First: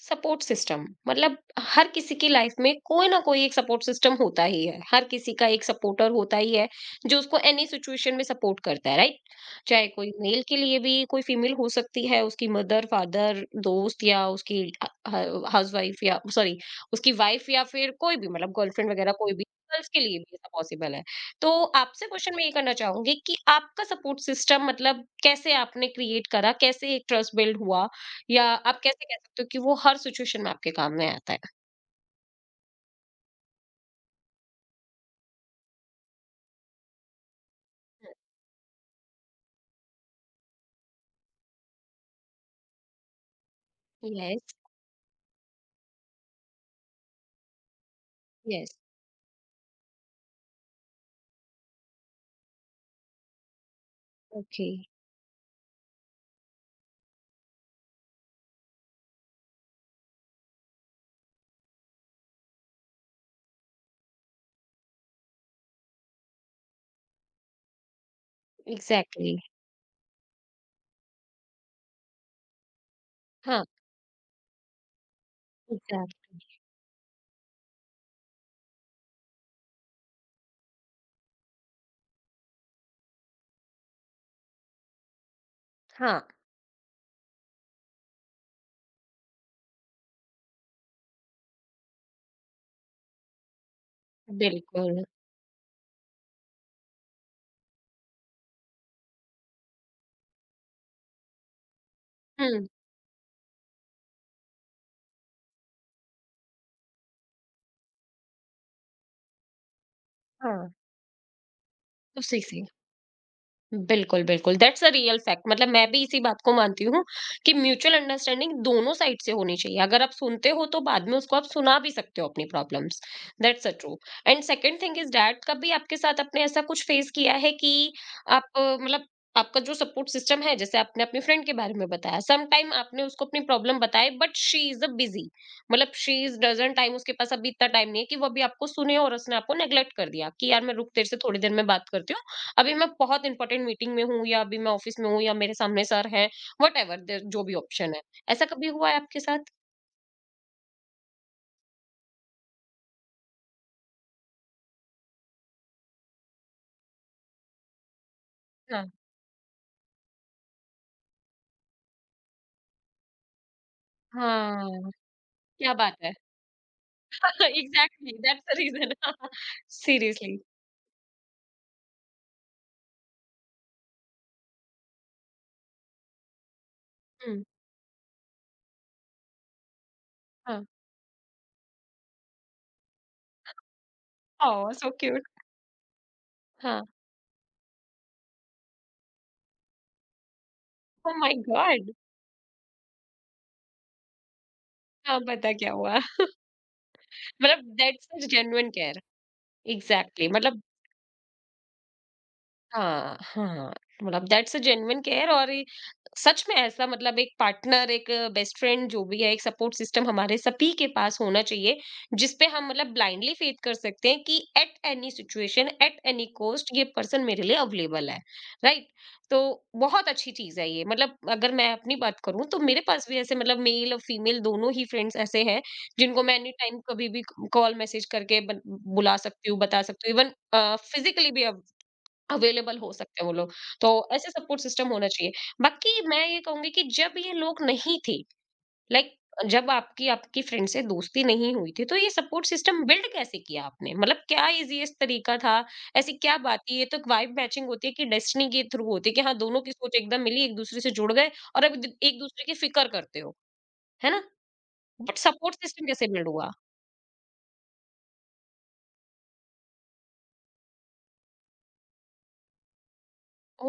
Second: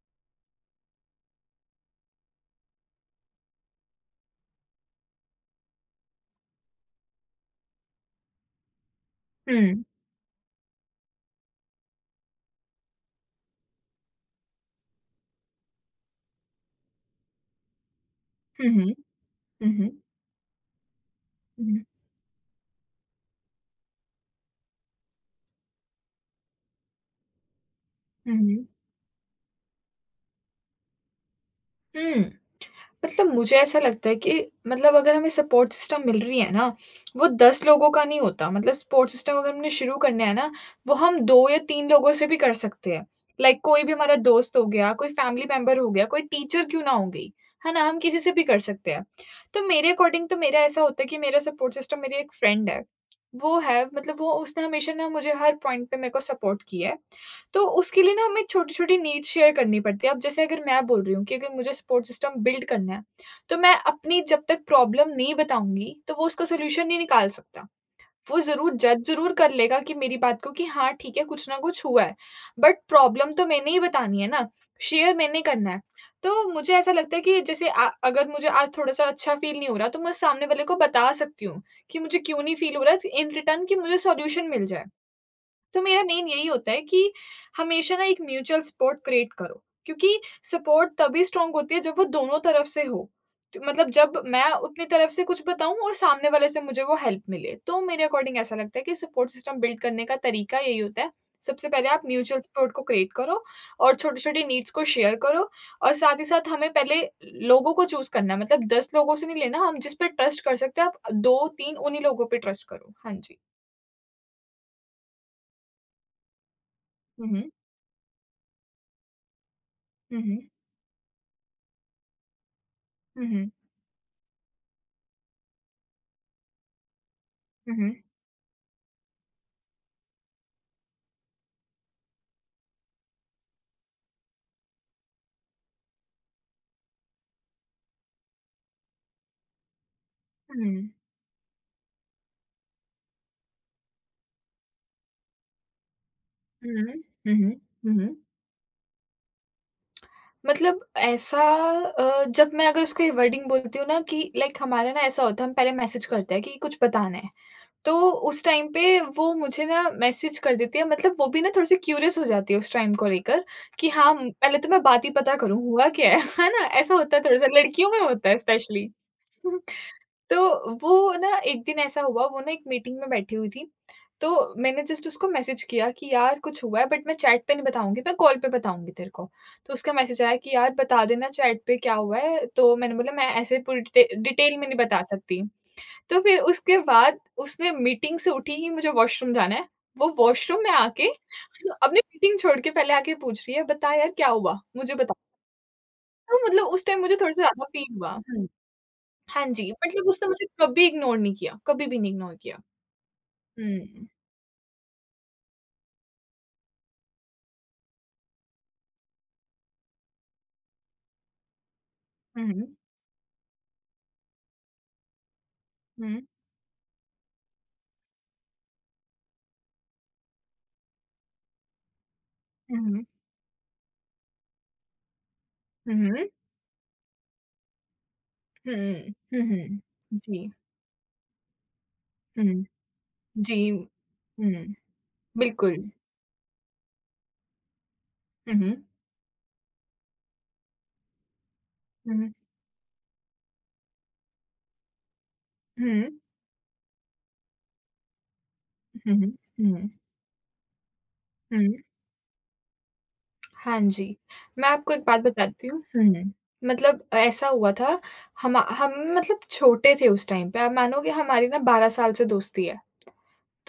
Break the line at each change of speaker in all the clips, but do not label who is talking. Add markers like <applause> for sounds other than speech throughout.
Support system मतलब हर किसी की लाइफ में कोई ना कोई एक सपोर्ट सिस्टम होता ही है। हर किसी का एक सपोर्टर होता ही है जो उसको एनी सिचुएशन में सपोर्ट करता है, राइट।
हुँ।
चाहे कोई मेल के लिए भी कोई फीमेल हो सकती है, उसकी मदर, फादर, दोस्त या उसकी हाउसवाइफ या सॉरी, उसकी वाइफ या फिर कोई भी मतलब
हुँ,
गर्लफ्रेंड
हुँ।
वगैरह, कोई भी।
हुँ,
गर्ल्स
हुँ।
के लिए भी ऐसा पॉसिबल है। तो
हुँ,
आपसे क्वेश्चन मैं ये करना चाहूंगी कि आपका सपोर्ट सिस्टम मतलब कैसे आपने क्रिएट करा, कैसे एक ट्रस्ट बिल्ड हुआ
हुँ,
या
हुँ।
आप कैसे कह सकते हो कि वो हर सिचुएशन में आपके काम में आता है।
हुँ, मतलब मुझे ऐसा लगता है कि मतलब अगर हमें सपोर्ट सिस्टम मिल रही है ना, वो 10 लोगों का नहीं होता। मतलब सपोर्ट सिस्टम अगर हमने शुरू करना है ना, वो हम 2 या 3 लोगों से भी कर सकते हैं। लाइक कोई भी हमारा
यस।
दोस्त हो गया, कोई फैमिली मेंबर हो गया, कोई टीचर क्यों ना हो गई, है ना? हम किसी से भी कर
यस।
सकते हैं। तो मेरे अकॉर्डिंग तो मेरा ऐसा होता है कि मेरा सपोर्ट सिस्टम मेरी एक फ्रेंड है। वो है मतलब वो उसने
ओके।
हमेशा ना मुझे हर पॉइंट पे मेरे को सपोर्ट किया है। तो उसके लिए ना हमें छोटी-छोटी नीड्स शेयर करनी पड़ती है। अब जैसे अगर मैं बोल रही हूँ कि अगर मुझे सपोर्ट सिस्टम बिल्ड करना है, तो मैं अपनी जब तक प्रॉब्लम नहीं बताऊँगी, तो वो उसका सॉल्यूशन नहीं निकाल सकता। वो ज़रूर जज ज़रूर
एग्ज़ैक्टली।
कर लेगा कि मेरी बात को कि हाँ, ठीक है, कुछ ना कुछ हुआ है, बट प्रॉब्लम तो
हाँ।
मैंने ही बतानी है ना, शेयर मैंने करना है।
एग्ज़ैक्ट।
तो मुझे ऐसा लगता है कि जैसे अगर मुझे आज थोड़ा-सा अच्छा फ़ील नहीं हो रहा, तो मैं सामने वाले को बता सकती हूँ कि मुझे क्यों नहीं फ़ील हो रहा है, इन रिटर्न कि मुझे सॉल्यूशन मिल जाए। तो मेरा
हाँ।
मेन यही होता है कि हमेशा ना एक म्यूचुअल सपोर्ट क्रिएट करो क्योंकि सपोर्ट तभी स्ट्रांग होती है जब वो दोनों तरफ से हो। तो मतलब जब मैं अपनी
बिल्कुल।
तरफ से कुछ बताऊं और सामने वाले से मुझे वो हेल्प मिले तो मेरे अकॉर्डिंग ऐसा लगता है कि सपोर्ट सिस्टम बिल्ड करने का तरीका यही होता है। सबसे पहले आप म्यूचुअल
हुँ।
सपोर्ट को क्रिएट करो और छोटे छोटे नीड्स को शेयर करो और साथ ही साथ हमें पहले लोगों को चूज करना है मतलब दस लोगों से नहीं लेना। हम जिस पे ट्रस्ट कर
हाँ,
सकते हैं आप दो तीन उन्हीं लोगों पे
उसी से।
ट्रस्ट करो। हाँ जी।
बिल्कुल, बिल्कुल, दैट्स अ रियल फैक्ट। मतलब मैं भी इसी बात को मानती हूँ
हम्म।
कि म्यूचुअल अंडरस्टैंडिंग दोनों साइड से होनी चाहिए। अगर आप
हम्म।
सुनते हो तो बाद में उसको आप सुना भी सकते हो अपनी प्रॉब्लम्स।
हम्म।
That's a true. And second thing is that कभी आपके साथ आपने ऐसा कुछ फेस किया है कि
हम्म।
आप मतलब आपका जो सपोर्ट सिस्टम है, जैसे आपने अपनी फ्रेंड के बारे में बताया, सम टाइम आपने उसको अपनी प्रॉब्लम बताई but she is a busy, मतलब शी इज़ डज़न्ट टाइम, उसके पास अभी इतना टाइम नहीं है कि वो अभी आपको सुने और उसने आपको नेगलेक्ट कर दिया कि यार
हुँ।
मैं रुक, तेरे से थोड़ी देर में बात करती हूँ। अभी मैं बहुत इंपॉर्टेंट मीटिंग में हूँ या अभी मैं ऑफिस में हूँ या मेरे सामने सर हैं,
हुँ,
व्हाटएवर
हुँ,
जो
हुँ,
भी ऑप्शन
हुँ,
है।
हुँ।
ऐसा कभी हुआ है आपके साथ?
मतलब ऐसा जब मैं अगर उसको ये वर्डिंग बोलती हूँ ना कि लाइक हमारा ना ऐसा होता है, हम पहले मैसेज करते हैं कि कुछ बताना है। तो उस टाइम
हाँ।
पे वो मुझे ना मैसेज कर देती है मतलब वो भी ना थोड़ी-सी क्यूरियस हो जाती है उस टाइम को लेकर कि हाँ, पहले तो मैं
हाँ,
बात ही पता करूँ,
क्या
हुआ
बात
क्या
है।
है, <laughs> है ना? ऐसा होता है, थोड़ा-सा
<laughs>
लड़कियों में
एग्जैक्टली
होता है
that's the
specially.
Reason.
<laughs>
Seriously.
तो वो ना एक दिन ऐसा हुआ, वो ना एक मीटिंग में बैठी हुई थी। तो मैंने जस्ट उसको मैसेज किया कि यार कुछ हुआ है बट मैं
<laughs> हम्म।
चैट पे नहीं बताऊँगी, मैं कॉल पे बताऊँगी तेरे को। तो उसका मैसेज आया कि
हाँ।
यार बता देना चैट पे क्या हुआ है? तो मैंने बोला मैं ऐसे पूरी डिटेल में
ओह
नहीं
सो
बता
क्यूट।
सकती। तो फिर उसके
हाँ।
बाद उसने मीटिंग से उठी ही मुझे वॉशरूम जाना है। वो वॉशरूम में आके
ओह माय
<laughs>
गॉड।
अपनी मीटिंग छोड़ के पहले आके पूछ रही है बता यार क्या हुआ? मुझे बता।
हाँ, पता क्या हुआ। <laughs>
तो मतलब उस टाइम मुझे थोड़ा-सा
मतलब
ज़्यादा फ़ील हुआ।
दैट्स
हुँ।
Genuine care.
हाँ जी, मतलब
एग्जैक्टली
उसने मुझे
मतलब
कभी इग्नोर नहीं किया, कभी भी नहीं इग्नोर किया।
हाँ, हाँ।
हुँ,
मतलब दैट्स अ जेन्युइन केयर और ये सच में ऐसा, मतलब एक पार्टनर, एक बेस्ट फ्रेंड जो भी है, एक सपोर्ट सिस्टम हमारे सभी के पास होना चाहिए, जिस
हुँ,
पे
हुँ,
हम मतलब ब्लाइंडली फेथ कर सकते हैं कि एट एनी सिचुएशन, एट
हुँ,
एनी कॉस्ट ये पर्सन मेरे लिए अवेलेबल है, राइट? तो बहुत अच्छी चीज़ है ये। मतलब अगर मैं अपनी बात करूँ तो मेरे
हुँ,
पास भी ऐसे मतलब मेल और फीमेल दोनों ही फ्रेंड्स ऐसे हैं जिनको मैं एनी टाइम कभी भी कॉल, मैसेज करके ब बुला
हुँ,
सकती हूँ,
हुँ,
बता सकती हूँ। इवन
जी,
फिज़िकली भी
हुँ,
अवेलेबल हो सकते हैं वो लोग।
जी,
तो ऐसे सपोर्ट
हुँ,
सिस्टम होना चाहिए।
बिल्कुल।
बाकी मैं ये कहूँगी कि जब ये लोग नहीं थे,
हुँ, हुँ,
लाइक जब आपकी आपकी फ्रेंड से दोस्ती नहीं हुई थी, तो ये
हुँ,
सपोर्ट सिस्टम बिल्ड कैसे किया आपने? मतलब क्या ईज़ीएस्ट तरीका था?
हुँ,
ऐसी क्या बात थी? ये तो वाइब मैचिंग होती है कि डेस्टिनी के थ्रू होती है कि
हुँ,
हाँ, दोनों की
हुँ,
सोच एकदम मिली, एक-दूसरे से जुड़ गए और
हुँ,
अब द एक-दूसरे की फ़िक्र करते हो,
हाँ
है
जी।
ना?
मैं आपको एक
बट
बात
सपोर्ट
बताती हूँ।
सिस्टम कैसे बिल्ड
हुँ,
हुआ?
मतलब ऐसा हुआ था, हम मतलब छोटे थे उस टाइम पे, आप मानोगे हमारी ना 12 साल से दोस्ती है।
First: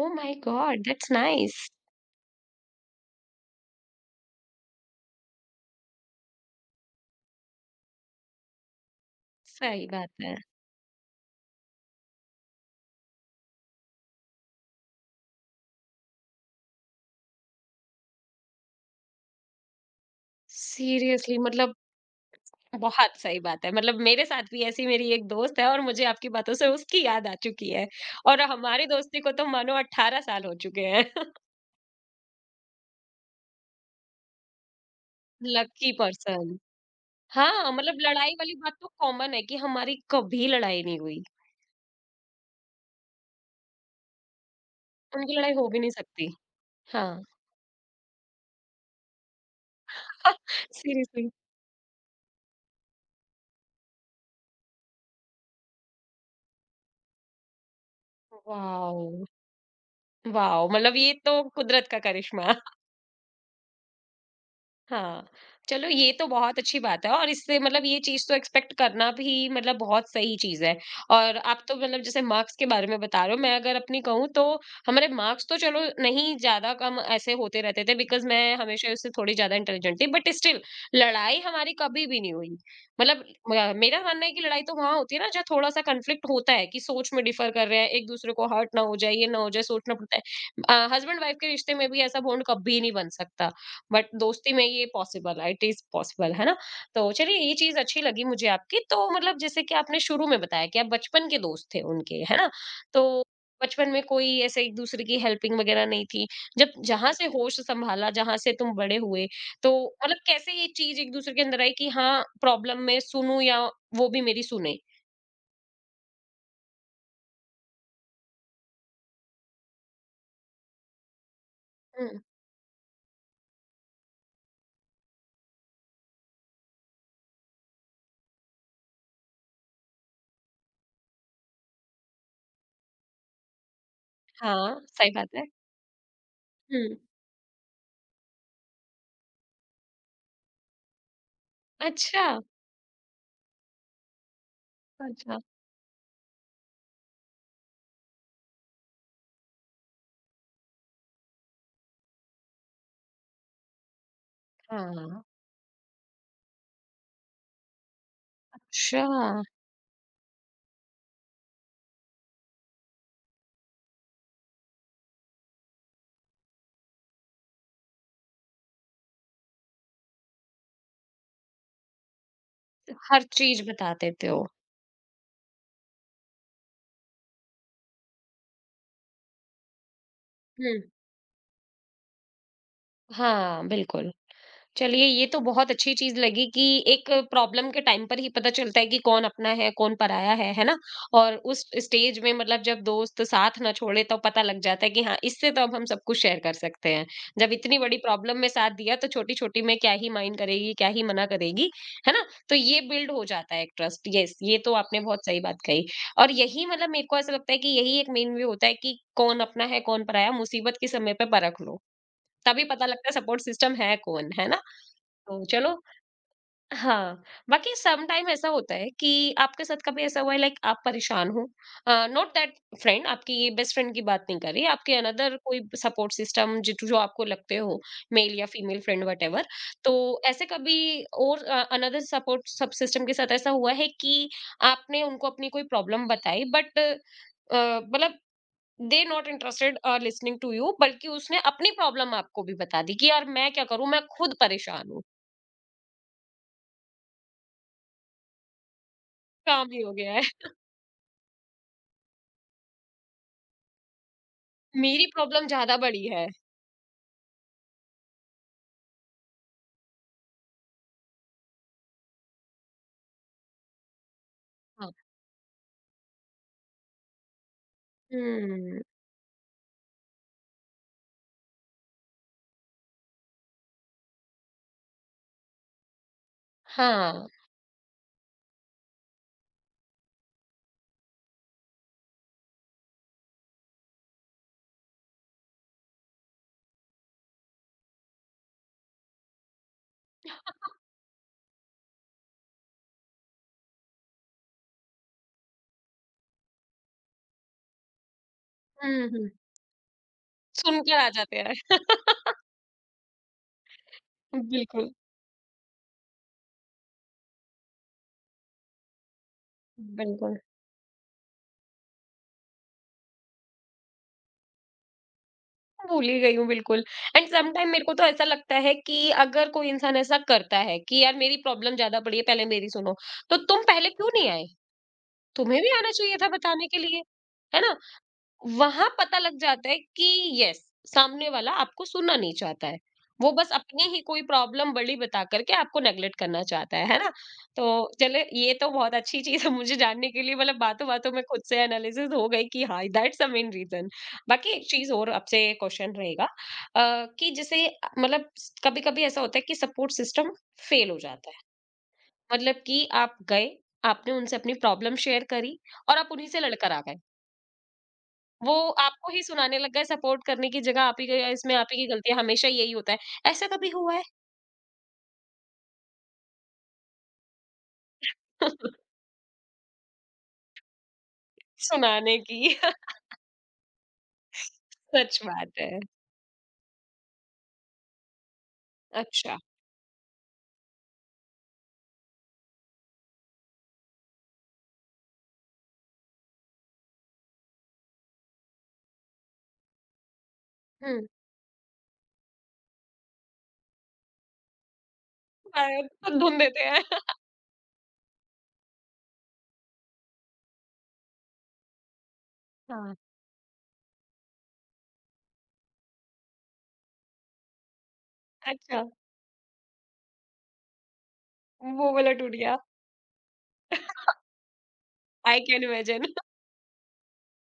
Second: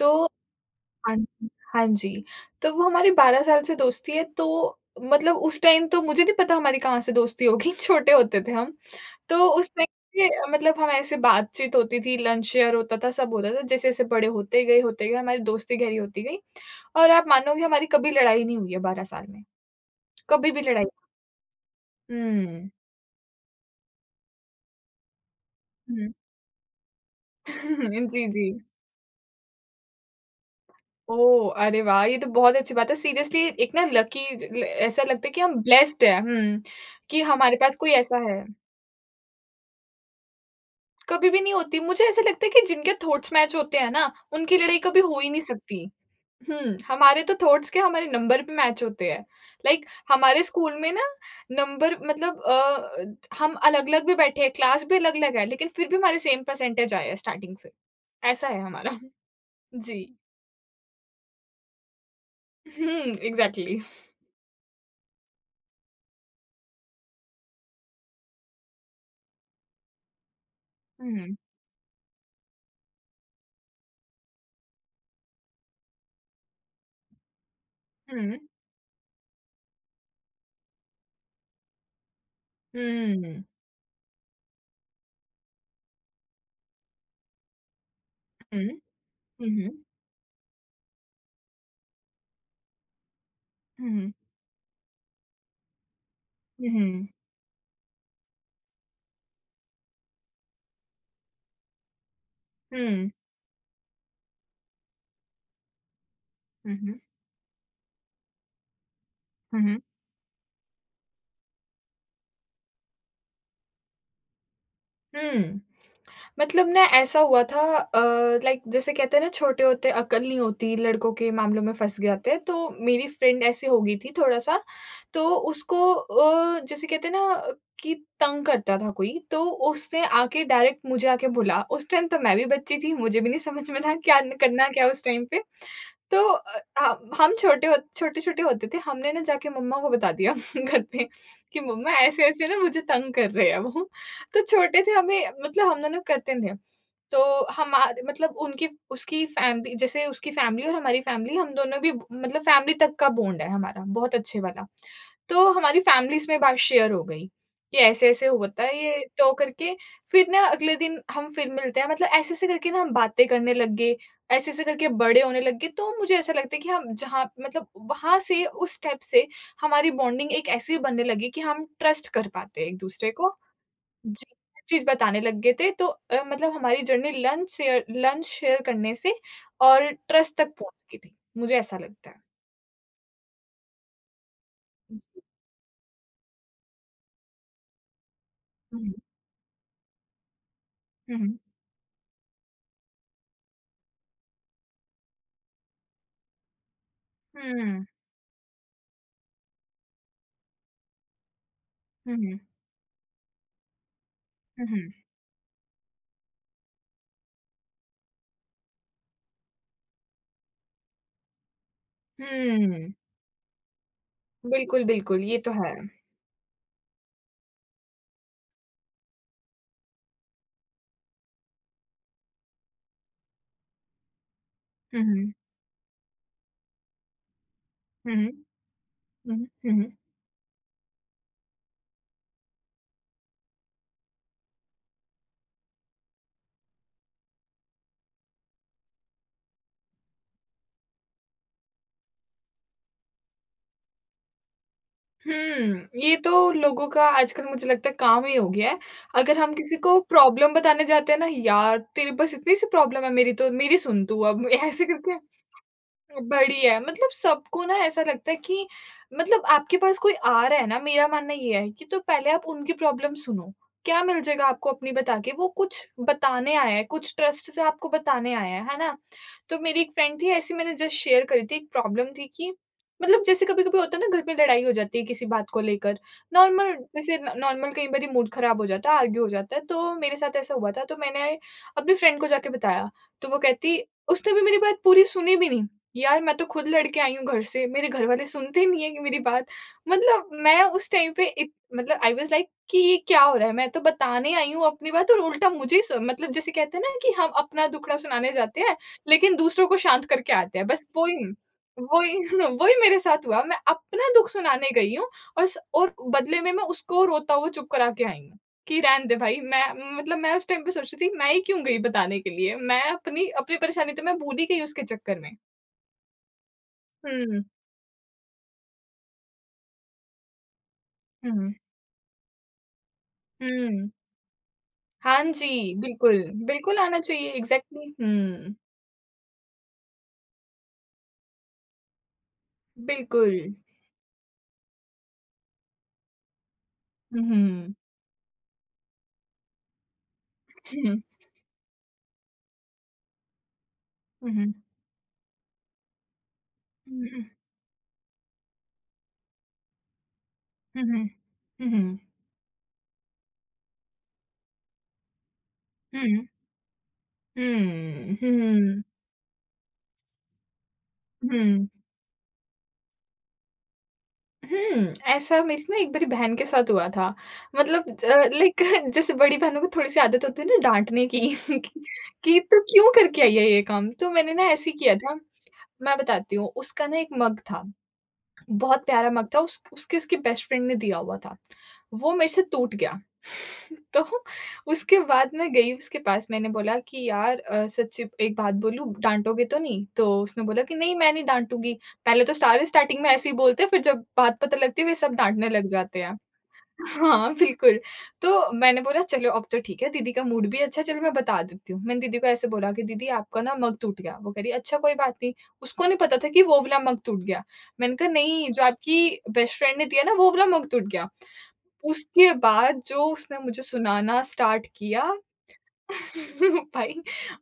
ओह माय गॉड! दैट्स
हाँ जी,
नाइस।
हाँ जी। तो वो हमारी 12 साल से दोस्ती है तो मतलब उस टाइम तो मुझे नहीं पता हमारी कहाँ से दोस्ती होगी, <laughs> छोटे होते थे हम। तो उस टाइम
सही बात
पे
है।
मतलब हम ऐसे बातचीत होती थी, लंच शेयर होता था, सब होता था। जैसे-जैसे बड़े होते गए हमारी दोस्ती गहरी होती गई और आप मानोगे हमारी कभी लड़ाई नहीं हुई है 12 साल में, कभी भी लड़ाई।
सीरियसली मतलब
हुँ,
बहुत सही बात है। मतलब मेरे साथ भी ऐसी मेरी एक दोस्त है और मुझे
हुँ।
आपकी बातों से उसकी याद आ चुकी है
<laughs> जी,
और
जी।
हमारी दोस्ती को तो मानो 18 साल हो चुके हैं।
ओह! अरे वाह! ये तो बहुत अच्छी बात है। सीरियसली एक ना लकी ज ल ऐसा लगता है कि हम
लकी
ब्लेस्ड हैं।
पर्सन।
हुँ, कि हमारे
हाँ,
पास कोई
मतलब
ऐसा
लड़ाई
है।
वाली बात तो कॉमन है कि हमारी कभी लड़ाई नहीं हुई।
कभी भी नहीं होती। मुझे ऐसा लगता है कि जिनके थॉट्स मैच होते हैं ना, उनकी लड़ाई कभी हो ही
उनकी
नहीं
लड़ाई हो भी
सकती।
नहीं सकती।
हुँ,
हाँ,
हमारे तो थॉट्स क्या, हमारे नंबर भी मैच होते हैं। लाइक हमारे
<laughs>
स्कूल में ना
सीरियसली।
नंबर मतलब हम अलग-अलग भी बैठे हैं, क्लास भी अलग-अलग है, लेकिन फिर भी हमारे सेम परसेंटेज आए हैं स्टार्टिंग से। ऐसा है हमारा।
वॉव!
जी।
वॉव! मतलब ये तो कुदरत का करिश्मा।
हुँ, एग्ज़ैक्टली।
हाँ, चलो ये तो बहुत अच्छी बात है और इससे मतलब ये चीज़ तो एक्सपेक्ट करना भी मतलब बहुत सही चीज़ है।
हुँ,
और
हुँ,
आप तो मतलब जैसे मार्क्स के बारे में बता रहे हो, मैं अगर अपनी कहूँ तो हमारे मार्क्स तो चलो नहीं ज़्यादा कम ऐसे होते रहते थे बिकॉज़
हुँ,
मैं हमेशा उससे थोड़ी ज़्यादा इंटेलिजेंट थी, बट स्टिल लड़ाई हमारी कभी भी नहीं हुई। मतलब
हुँ,
मेरा मानना है कि लड़ाई तो वहाँ होती है ना जहाँ थोड़ा सा कन्फ्लिक्ट होता है, कि सोच में डिफर कर रहे हैं, एक दूसरे को
हुँ,
हर्ट ना हो जाए, ये ना
हुँ,
हो जाए
हुँ,
सोचना पड़ता है। हस्बैंड वाइफ के रिश्ते में भी ऐसा बॉन्ड कभी नहीं बन सकता, बट
हुँ,
दोस्ती में ये पॉसिबल है। इट इज पॉसिबल है ना।
हुँ, हुँ,
तो चलिए ये चीज अच्छी लगी मुझे आपकी, तो मतलब जैसे कि आपने शुरू में बताया कि आप बचपन के दोस्त थे उनके, है ना? तो
हुँ,
बचपन में कोई ऐसे एक दूसरे की हेल्पिंग वगैरह नहीं थी, जब
हुँ,
जहां से होश संभाला, जहां से तुम बड़े हुए, तो
हुँ,
मतलब कैसे ये चीज एक दूसरे के अंदर आई कि हाँ, प्रॉब्लम में सुनूं या वो भी मेरी सुने।
हुँ। मतलब ना ऐसा हुआ था, लाइक जैसे कहते हैं ना छोटे होते अक्ल नहीं होती, लड़कों के मामलों में फँस
हम्म,
जाते हैं, तो मेरी फ्रेंड ऐसी हो गई थी थोड़ा-सा, तो उसको जैसे कहते हैं ना कि तंग करता था कोई, तो उसने आके डायरेक्ट मुझे आके बोला। उस टाइम तो मैं भी बच्ची थी, मुझे भी नहीं समझ में था क्या करना
हाँ,
क्या है उस
सही
टाइम
बात
पे।
है।
तो
हम्म।
हम छोटे-छोटे होते थे, हमने ना जाके मम्मा को बता दिया <laughs> घर पे कि मम्मा
अच्छा।
ऐसे-ऐसे ना मुझे तंग कर रहे हैं वो। तो छोटे थे हमें
अच्छा।
मतलब हम दोनों करते थे। तो हमारे मतलब उनकी उसकी फैमिली जैसे उसकी फैमिली और हमारी फैमिली, हम दोनों भी मतलब फैमिली तक का बॉन्ड है हमारा, बहुत अच्छे वाला।
हाँ।
तो हमारी फैमिलीज़ में बात शेयर हो गई कि ऐसे-ऐसे होता है
अच्छा,
ये तो करके फिर ना अगले दिन हम फिर मिलते हैं मतलब ऐसे-ऐसे करके ना हम बातें करने लग गए, ऐसे-ऐसे करके बड़े होने लग गए। तो मुझे ऐसा लगता है कि हम जहाँ मतलब वहाँ से उस स्टेप से हमारी बॉन्डिंग एक ऐसी बनने लगी कि हम ट्रस्ट कर पाते हैं
तो
एक-दूसरे
हर
को।
चीज बता
जी,
देते हो।
चीज़ बताने लग गए थे तो मतलब हमारी जर्नी लंच शेयर करने से और ट्रस्ट तक पहुँच गई थी, मुझे ऐसा लगता है।
हाँ, बिल्कुल। चलिए
जी।
ये तो बहुत अच्छी चीज़ लगी कि एक प्रॉब्लम के टाइम पर ही पता चलता
हुँ,
है
हुँ,
कि कौन अपना है, कौन पराया है ना? और
हुँ,
उस स्टेज में मतलब जब दोस्त साथ ना छोड़े तब पता लग जाता है कि हाँ, इससे तो अब हम सब कुछ शेयर कर सकते हैं। जब इतनी
हुँ,
बड़ी प्रॉब्लम में साथ दिया तो छोटी-छोटी में क्या ही माइंड करेगी, क्या ही मना करेगी, है ना?
हुँ,
तो ये बिल्ड हो जाता है एक ट्रस्ट। येस, ये तो
हुँ,
आपने बहुत सही बात कही। और यही मतलब मेरे को ऐसा लगता है कि यही एक मेन वे होता है कि कौन अपना है, कौन पराया, मुसीबत के समय पे परख लो। तभी
हुँ,
पता
हुँ,
लगता है सपोर्ट सिस्टम है कौन, है ना?
बिल्कुल, बिल्कुल, ये
तो
तो है।
चलो हाँ, बाकी सम टाइम ऐसा होता है कि आपके साथ कभी ऐसा हुआ है लाइक आप परेशान हो, नॉट दैट फ्रेंड, आपकी बेस्ट फ्रेंड की बात नहीं कर रही, आपके
हुँ, हुँ,
अनदर कोई सपोर्ट सिस्टम जिट जो आपको लगते हो,
हुँ,
मेल या फीमेल फ्रेंड
हुँ,
व्हाटएवर।
हुँ, हुँ।
तो ऐसे कभी और अनदर सपोर्ट सब सिस्टम के साथ ऐसा हुआ है कि आपने उनको अपनी कोई प्रॉब्लम बताई, बट मतलब they not interested listening to you, बल्कि उसने अपनी प्रॉब्लम आपको भी बता दी कि यार मैं क्या करूं, मैं खुद परेशान हूँ।
हुँ, ये तो लोगों का आजकल मुझे लगता है काम ही हो गया है। अगर हम
काम
किसी
ही हो
को
गया है।
प्रॉब्लम बताने जाते हैं ना, "यार, तेरे पास इतनी सी प्रॉब्लम है, मेरी सुन तू अब" <laughs> ऐसे
मेरी
करके
प्रॉब्लम ज्यादा बड़ी है।
बढ़िया है। मतलब सबको ना ऐसा लगता है कि मतलब आपके पास कोई आ रहा है ना, मेरा मानना ये है कि तो पहले आप उनकी प्रॉब्लम सुनो। क्या मिल जाएगा आपको
हाँ।
अपनी बता के? वो कुछ बताने आया है, कुछ ट्रस्ट से आपको बताने आया है
हम्म।
ना? तो मेरी एक फ्रेंड थी ऐसी, मैंने जस्ट शेयर करी थी, एक प्रॉब्लम थी कि मतलब जैसे कभी-कभी होता है ना घर में लड़ाई हो जाती है किसी बात को लेकर। नॉर्मल जैसे
हाँ।
न नॉर्मल कई बारी मूड खराब हो जाता है, आर्ग्यू हो जाता है, तो मेरे साथ ऐसा हुआ था तो मैंने अपनी फ्रेंड को जाके बताया। तो वो कहती उसने भी मेरी बात पूरी सुनी भी नहीं। यार मैं तो खुद लड़के आई हूँ घर से, मेरे घर वाले सुनते नहीं हैं कि मेरी बात। मतलब मैं उस टाइम पे इत मतलब आई वाज़ लाइक कि ये क्या हो रहा है? मैं तो बताने आई हूँ अपनी बात और उल्टा मुझे स मतलब जैसे कहते हैं ना कि हम अपना दुखड़ा सुनाने जाते हैं,
हम्म। हम्म।
लेकिन दूसरों को शांत करके आते हैं। बस
सुनकर आ
वही
जाते हैं।
वही <laughs> वही मेरे साथ हुआ। मैं अपना दुःख
<laughs>
सुनाने
बिल्कुल।
गई हूँ और स और बदले में मैं उसको रोता हुआ चुप करा के आई हूँ, कि रहने दे भाई मैं मतलब मैं
बिल्कुल
उस टाइम पे सोच रही थी मैं ही क्यों गई बताने के लिए? मैं अपनी अपनी परेशानी तो मैं भूल ही गई उसके चक्कर में।
भूल ही गई हूँ बिल्कुल। एंड
हुँ,
सम टाइम मेरे को तो ऐसा लगता है कि अगर कोई इंसान ऐसा करता है कि यार मेरी
हुँ,
प्रॉब्लम ज्यादा बड़ी है, पहले मेरी सुनो, तो तुम
हुँ।
पहले क्यों नहीं आए?
हाँ
तुम्हें भी
जी,
आना चाहिए
बिल्कुल,
था बताने के
बिल्कुल आना
लिए,
चाहिए
है ना?
एग्ज़ैक्टली। हुँ,
वहाँ पता लग जाता है कि यस, सामने वाला आपको सुनना नहीं चाहता है। वो
बिल्कुल।
बस अपनी ही कोई प्रॉब्लम बड़ी बता करके आपको नेगलेक्ट करना चाहता है ना?
हुँ,
तो
हुँ,
चले ये तो बहुत अच्छी चीज़ है मुझे जानने के लिए, मतलब
हुँ,
बातों-बातों में खुद से एनालिसिस हो गई कि हाँ, दैट्स द मेन रीज़न।
हुँ,
बाकी
हुँ,
एक चीज़ और आपसे क्वेश्चन रहेगा कि जैसे मतलब कभी-कभी ऐसा होता है कि सपोर्ट सिस्टम
हुँ,
फेल हो
हुँ,
जाता है।
हुँ, हुँ,
मतलब कि आप गए, आपने उनसे अपनी प्रॉब्लम शेयर करी और आप
हुँ,
उन्हीं से लड़कर आ गए।
हुँ,
वो
हुँ,
आपको ही सुनाने लग गए सपोर्ट करने की जगह, आप ही गए, इसमें आप
हुँ,
ही की गलती है, हमेशा यही होता है। ऐसा कभी हुआ है?
हुँ, ऐसा मेरी ना एक बारी बहन के साथ हुआ था। मतलब लाइक <laughs>
<laughs>
जैसे बड़ी बहनों को थोड़ी-सी आदत होती है ना डाँटने की <laughs>
सुनाने
कि
की
तू क्यों
<laughs>
करके आई है ये काम? तो मैंने ना ऐसे ही किया था,
सच बात है।
मैं बताती हूँ, उसका ना एक मग था। बहुत प्यारा मग
अच्छा।
था, उस उसके उसकी बेस्ट फ्रेंड ने दिया हुआ था। वो मेरे से टूट गया। <laughs> तो उसके बाद मैं गई उसके पास, मैंने बोला कि यार सच्ची एक बात बोलूँ डाँटोगे तो नहीं? तो उसने बोला कि नहीं
हुँ।
मैं नहीं डाँटूँगी। पहले तो सारे स्टार्टिंग में ऐसे ही बोलते हैं फिर जब बात पता लगती है वे सब डाँटने लग
शायद
जाते हैं।
खुद धुन देते हैं। <laughs>
हाँ, बिल्कुल। तो मैंने बोला चलो अब तो ठीक है, दीदी का मूड भी अच्छा है, चलो मैं बता देती हूँ। मैंने दीदी को ऐसे बोला कि
हाँ।
दीदी आपका ना मग टूट गया। वो कह रही अच्छा कोई बात नहीं। उसको नहीं पता था कि वो वाला मग टूट गया। मैंने कहा नहीं जो
अच्छा,
आपकी बेस्ट फ्रेंड ने दिया ना वो वाला मग टूट गया।
वो वाला टूट
उसके
गया।
बाद जो उसने मुझे सुनाना स्टार्ट किया।
I can
<laughs>
imagine.
भाई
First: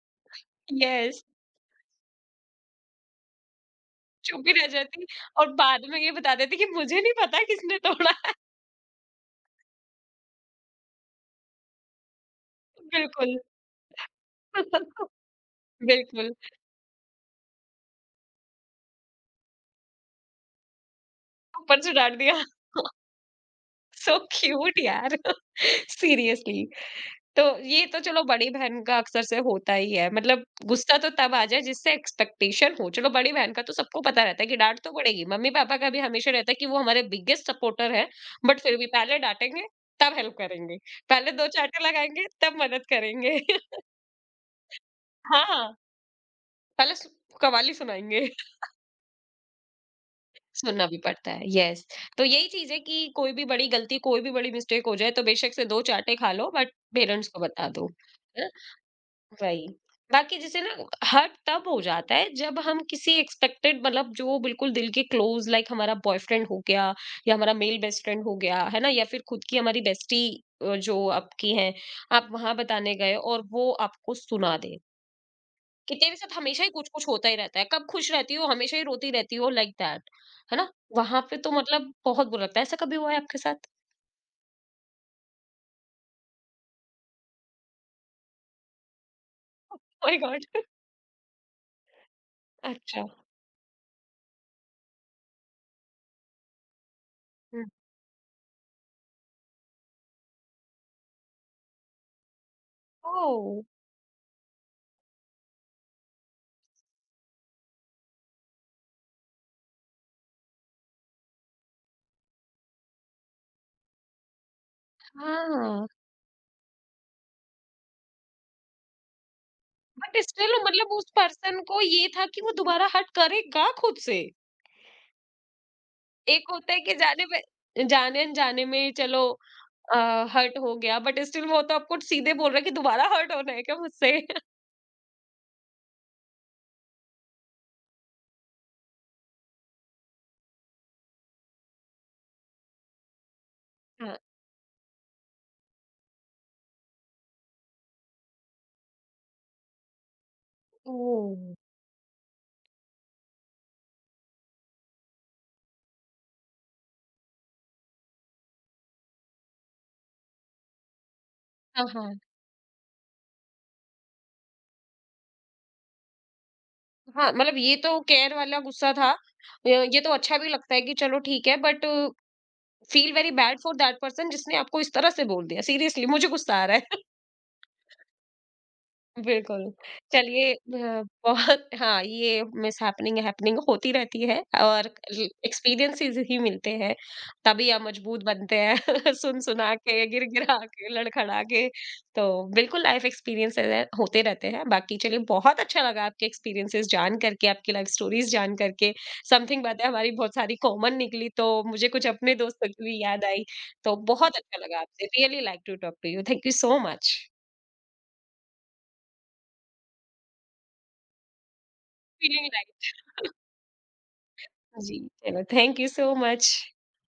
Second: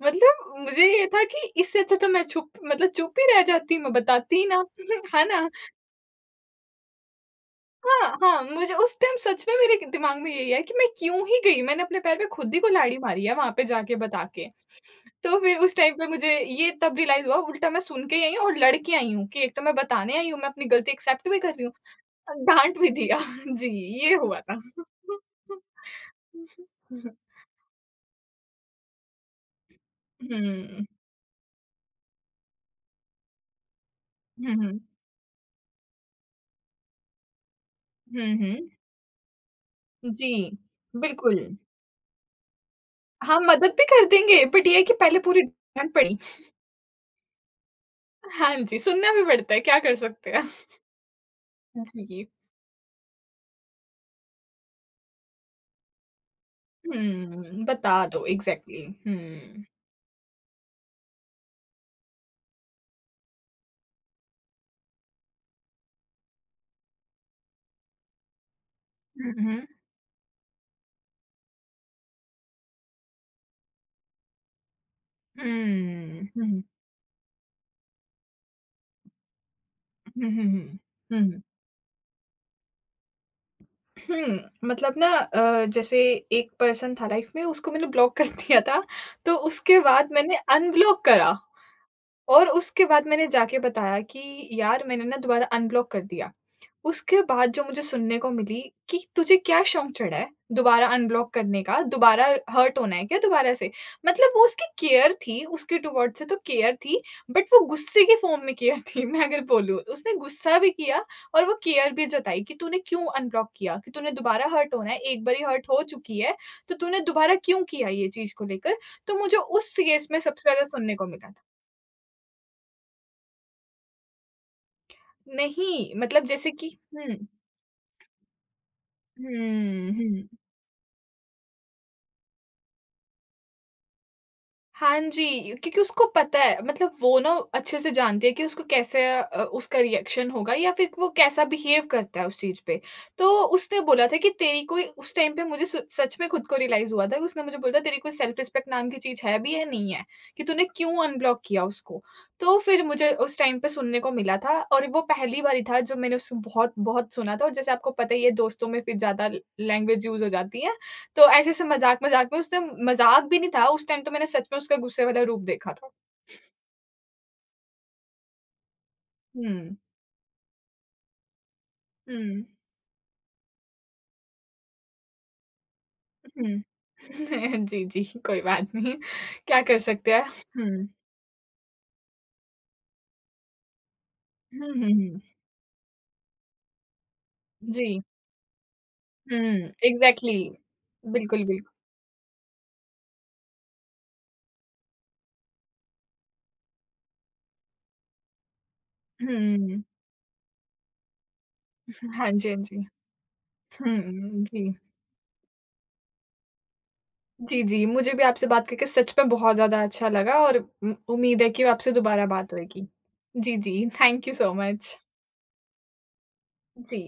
मतलब मुझे ये
यस।
था कि इससे अच्छा तो मैं छुप मतलब चुप ही रह जाती, मैं
<laughs>
बताती
चुप
ही
ही
ना,
रह जाती
<laughs> है ना?
और बाद में ये बता देती कि मुझे नहीं पता किसने
हाँ,
तोड़ा <laughs> है।
हाँ, मुझे उस टाइम सच में मेरे दिमाग में यही है कि मैं क्यों ही गई? मैंने अपने पैर पे खुद ही कुल्हाड़ी मारी है
बिल्कुल।
वहाँ पे जाके बता के।
<laughs>
तो फिर उस टाइम पे
बिल्कुल,
मुझे ये तब रियलाइज़ हुआ उल्टा मैं सुन के ही आई हूँ और लड़ के आई हूँ कि एक तो मैं बताने आई हूँ, मैं अपनी गलती एक्सेप्ट भी कर रही हूँ।
ऊपर से डाँट दिया।
डाँट भी
<laughs>
दिया। <laughs> जी, ये
सो
हुआ था।
क्यूट यार, <laughs> सीरियसली। तो ये तो चलो बड़ी बहन का अक्सर से होता ही है। मतलब
हुँ।
गुस्सा तो तब आ जाए जिससे एक्सपेक्टेशन हो। चलो बड़ी बहन का तो सबको पता रहता है
हुँ,
कि डांट
हुँ।
तो पड़ेगी। मम्मी पापा का भी हमेशा रहता है कि वो हमारे बिगेस्ट सपोर्टर है,
हुँ, हुँ।
बट फिर भी पहले डांटेंगे तब
जी,
हेल्प करेंगे। पहले
बिल्कुल।
दो चांटे लगाएंगे तब मदद करेंगे।
हाँ, मदद
<laughs>
भी कर देंगे बट ये है कि पहले पूरी
हाँ,
डाँट पड़ी।
पहले कवाली सुनाएंगे।
हाँ जी, सुनना भी पड़ता है, क्या कर सकते हैं।
सुनना भी पड़ता है, यस। तो
जी।
यही चीज है कि कोई भी बड़ी गलती, कोई भी बड़ी मिस्टेक हो जाए तो बेशक से दो चांटे खा लो, बट पेरेंट्स को
हुँ,
बता दो।
बता दो एग्ज़ैक्टली। हुँ।
वही, बाकी जैसे ना हर्ट तब हो जाता है जब हम किसी एक्सपेक्टेड, मतलब जो बिल्कुल दिल के क्लोज, लाइक हमारा बॉयफ्रेंड हो गया या हमारा मेल बेस्ट फ्रेंड हो गया, है ना, या फिर
हुँ,
खुद की
हुँ।
हमारी बेस्टी जो आपकी है, आप वहां बताने गए और वो आपको सुना दे कि तेरे
हुँ,
साथ
हुँ,
हमेशा ही कुछ कुछ होता ही रहता है, कब खुश रहती हो, हमेशा ही रोती रहती हो लाइक दैट,
हुँ,
है ना?
हुँ,
वहां पे
हुँ।
तो मतलब बहुत बुरा लगता है। ऐसा कभी हुआ है आपके साथ?
हुँ, हुँ, मतलब ना जैसे एक पर्सन था लाइफ़ में उसको मैंने ब्लॉक कर दिया था, तो उसके बाद
माय
मैंने
गॉड। <laughs>
अनब्लॉक करा। और उसके
अच्छा।
बाद मैंने जाके बताया कि यार मैंने ना दोबारा अनब्लॉक कर दिया। उसके बाद जो मुझे सुनने को मिली कि तुझे क्या शौक चढ़ा है दोबारा अनब्लॉक करने का? दोबारा हर्ट होना है क्या दोबारा
ओह।
से? मतलब वो उसकी केयर थी, उसके टुवर्ड्स से तो केयर थी, बट वो गुस्से की फ़ॉर्म में केयर थी। <laughs> मैं अगर बोलूँ। उसने गुस्सा भी किया और वो केयर भी जताई कि तूने क्यों अनब्लॉक किया? कि तूने दोबारा हर्ट होना है, एक बारी हर्ट हो
हाँ।
चुकी है, तो तूने दोबारा क्यों किया ये चीज़ को लेकर? तो मुझे उस केस
बट
में सबसे
स्टिल
ज़्यादा
मतलब
सुनने को
उस
मिला।
पर्सन को ये था कि वो दोबारा हर्ट करेगा खुद से।
नहीं, मतलब
एक
जैसे
होता
कि
है कि
हुँ,
जाने में, जाने-अनजाने में, चलो
हुँ,
अ,
हुँ।
हर्ट हो गया, बट स्टिल वो तो आपको सीधे बोल रहा है कि दोबारा हर्ट होना है क्या मुझसे? <laughs>
हाँ जी, क्योंकि उसको पता है मतलब वो ना अच्छे से जानती है कि उसको कैसे उसका रिएक्शन होगा या फिर वो कैसा बिहेव करता है उस चीज़ पे। तो उसने बोला
हाँ,
था कि तेरी कोई उस टाइम पे मुझे स सच में खुद को रियलाइज़ हुआ था कि उसने मुझे बोला था तेरी कोई सेल्फ रिस्पेक्ट नाम की चीज़ है भी या नहीं है? कि तूने क्यों
ओह!
अनब्लॉक किया उसको? तो फिर मुझे उस टाइम पे सुनने को मिला था और वो पहली बारी था जो मैंने उसमें बहुत-बहुत सुना था और जैसे आपको पता ही है दोस्तों में फिर ज़्यादा लैंग्वेज यूज़ हो जाती है। तो ऐसे-ऐसे
हाँ, हाँ।
मज़ाक-मज़ाक में उसने मज़ाक भी नहीं था, उस टाइम तो मैंने सच में उसका गुस्से वाला रूप देखा था।
हाँ, मतलब ये तो केयर वाला गुस्सा था।
हुँ,
ये तो अच्छा भी लगता है कि चलो ठीक है, बट
हुँ,
feel very bad for that person जिसने आपको इस तरह से बोल दिया। सीरियसली मुझे गुस्सा
हुँ।
आ रहा है।
<laughs> जी, जी, कोई बात नहीं, क्या
बिल्कुल।
कर सकते हैं।
चलिए
हुँ,
बहुत <laughs> हाँ, ये मिसहैपनिंग हैपनिंग होती रहती है
हुँ,
और
हुँ, हुँ।
ल एक्सपीरियंसेस ही मिलते हैं, तभी हम
जी,
मजबूत बनते हैं। <laughs>
हुँ,
सुन-सुना के,
एग्ज़ैक्टली।
गिर-गिरा के, लड़खड़ा
बिल्कुल,
के।
बिल्कुल।
तो बिल्कुल लाइफ़ एक्सपीरियंसेस है, होते रहते हैं। बाकी चलिए बहुत अच्छा लगा आपके एक्सपीरियंसेस जान करके, आपकी लाइफ़ स्टोरीज़ जान करके। समथिंग
हुँ,
बातें हमारी बहुत सारी कॉमन निकली, तो मुझे कुछ
हाँ
अपने
जी, हाँ
दोस्तों
जी।
की भी याद आई। तो बहुत
हुँ,
अच्छा
जी।
लगा आपसे। Really like to talk to you. Thank you so much.
जी, जी, मुझे भी आपसे बात करके सच में बहुत ज़्यादा अच्छा लगा और उम्मीद है कि आपसे दोबारा
फीलिंग
बात
लाइक
होएगी। जी, जी, thank you so much.
Jino, thank you so much.
Ji.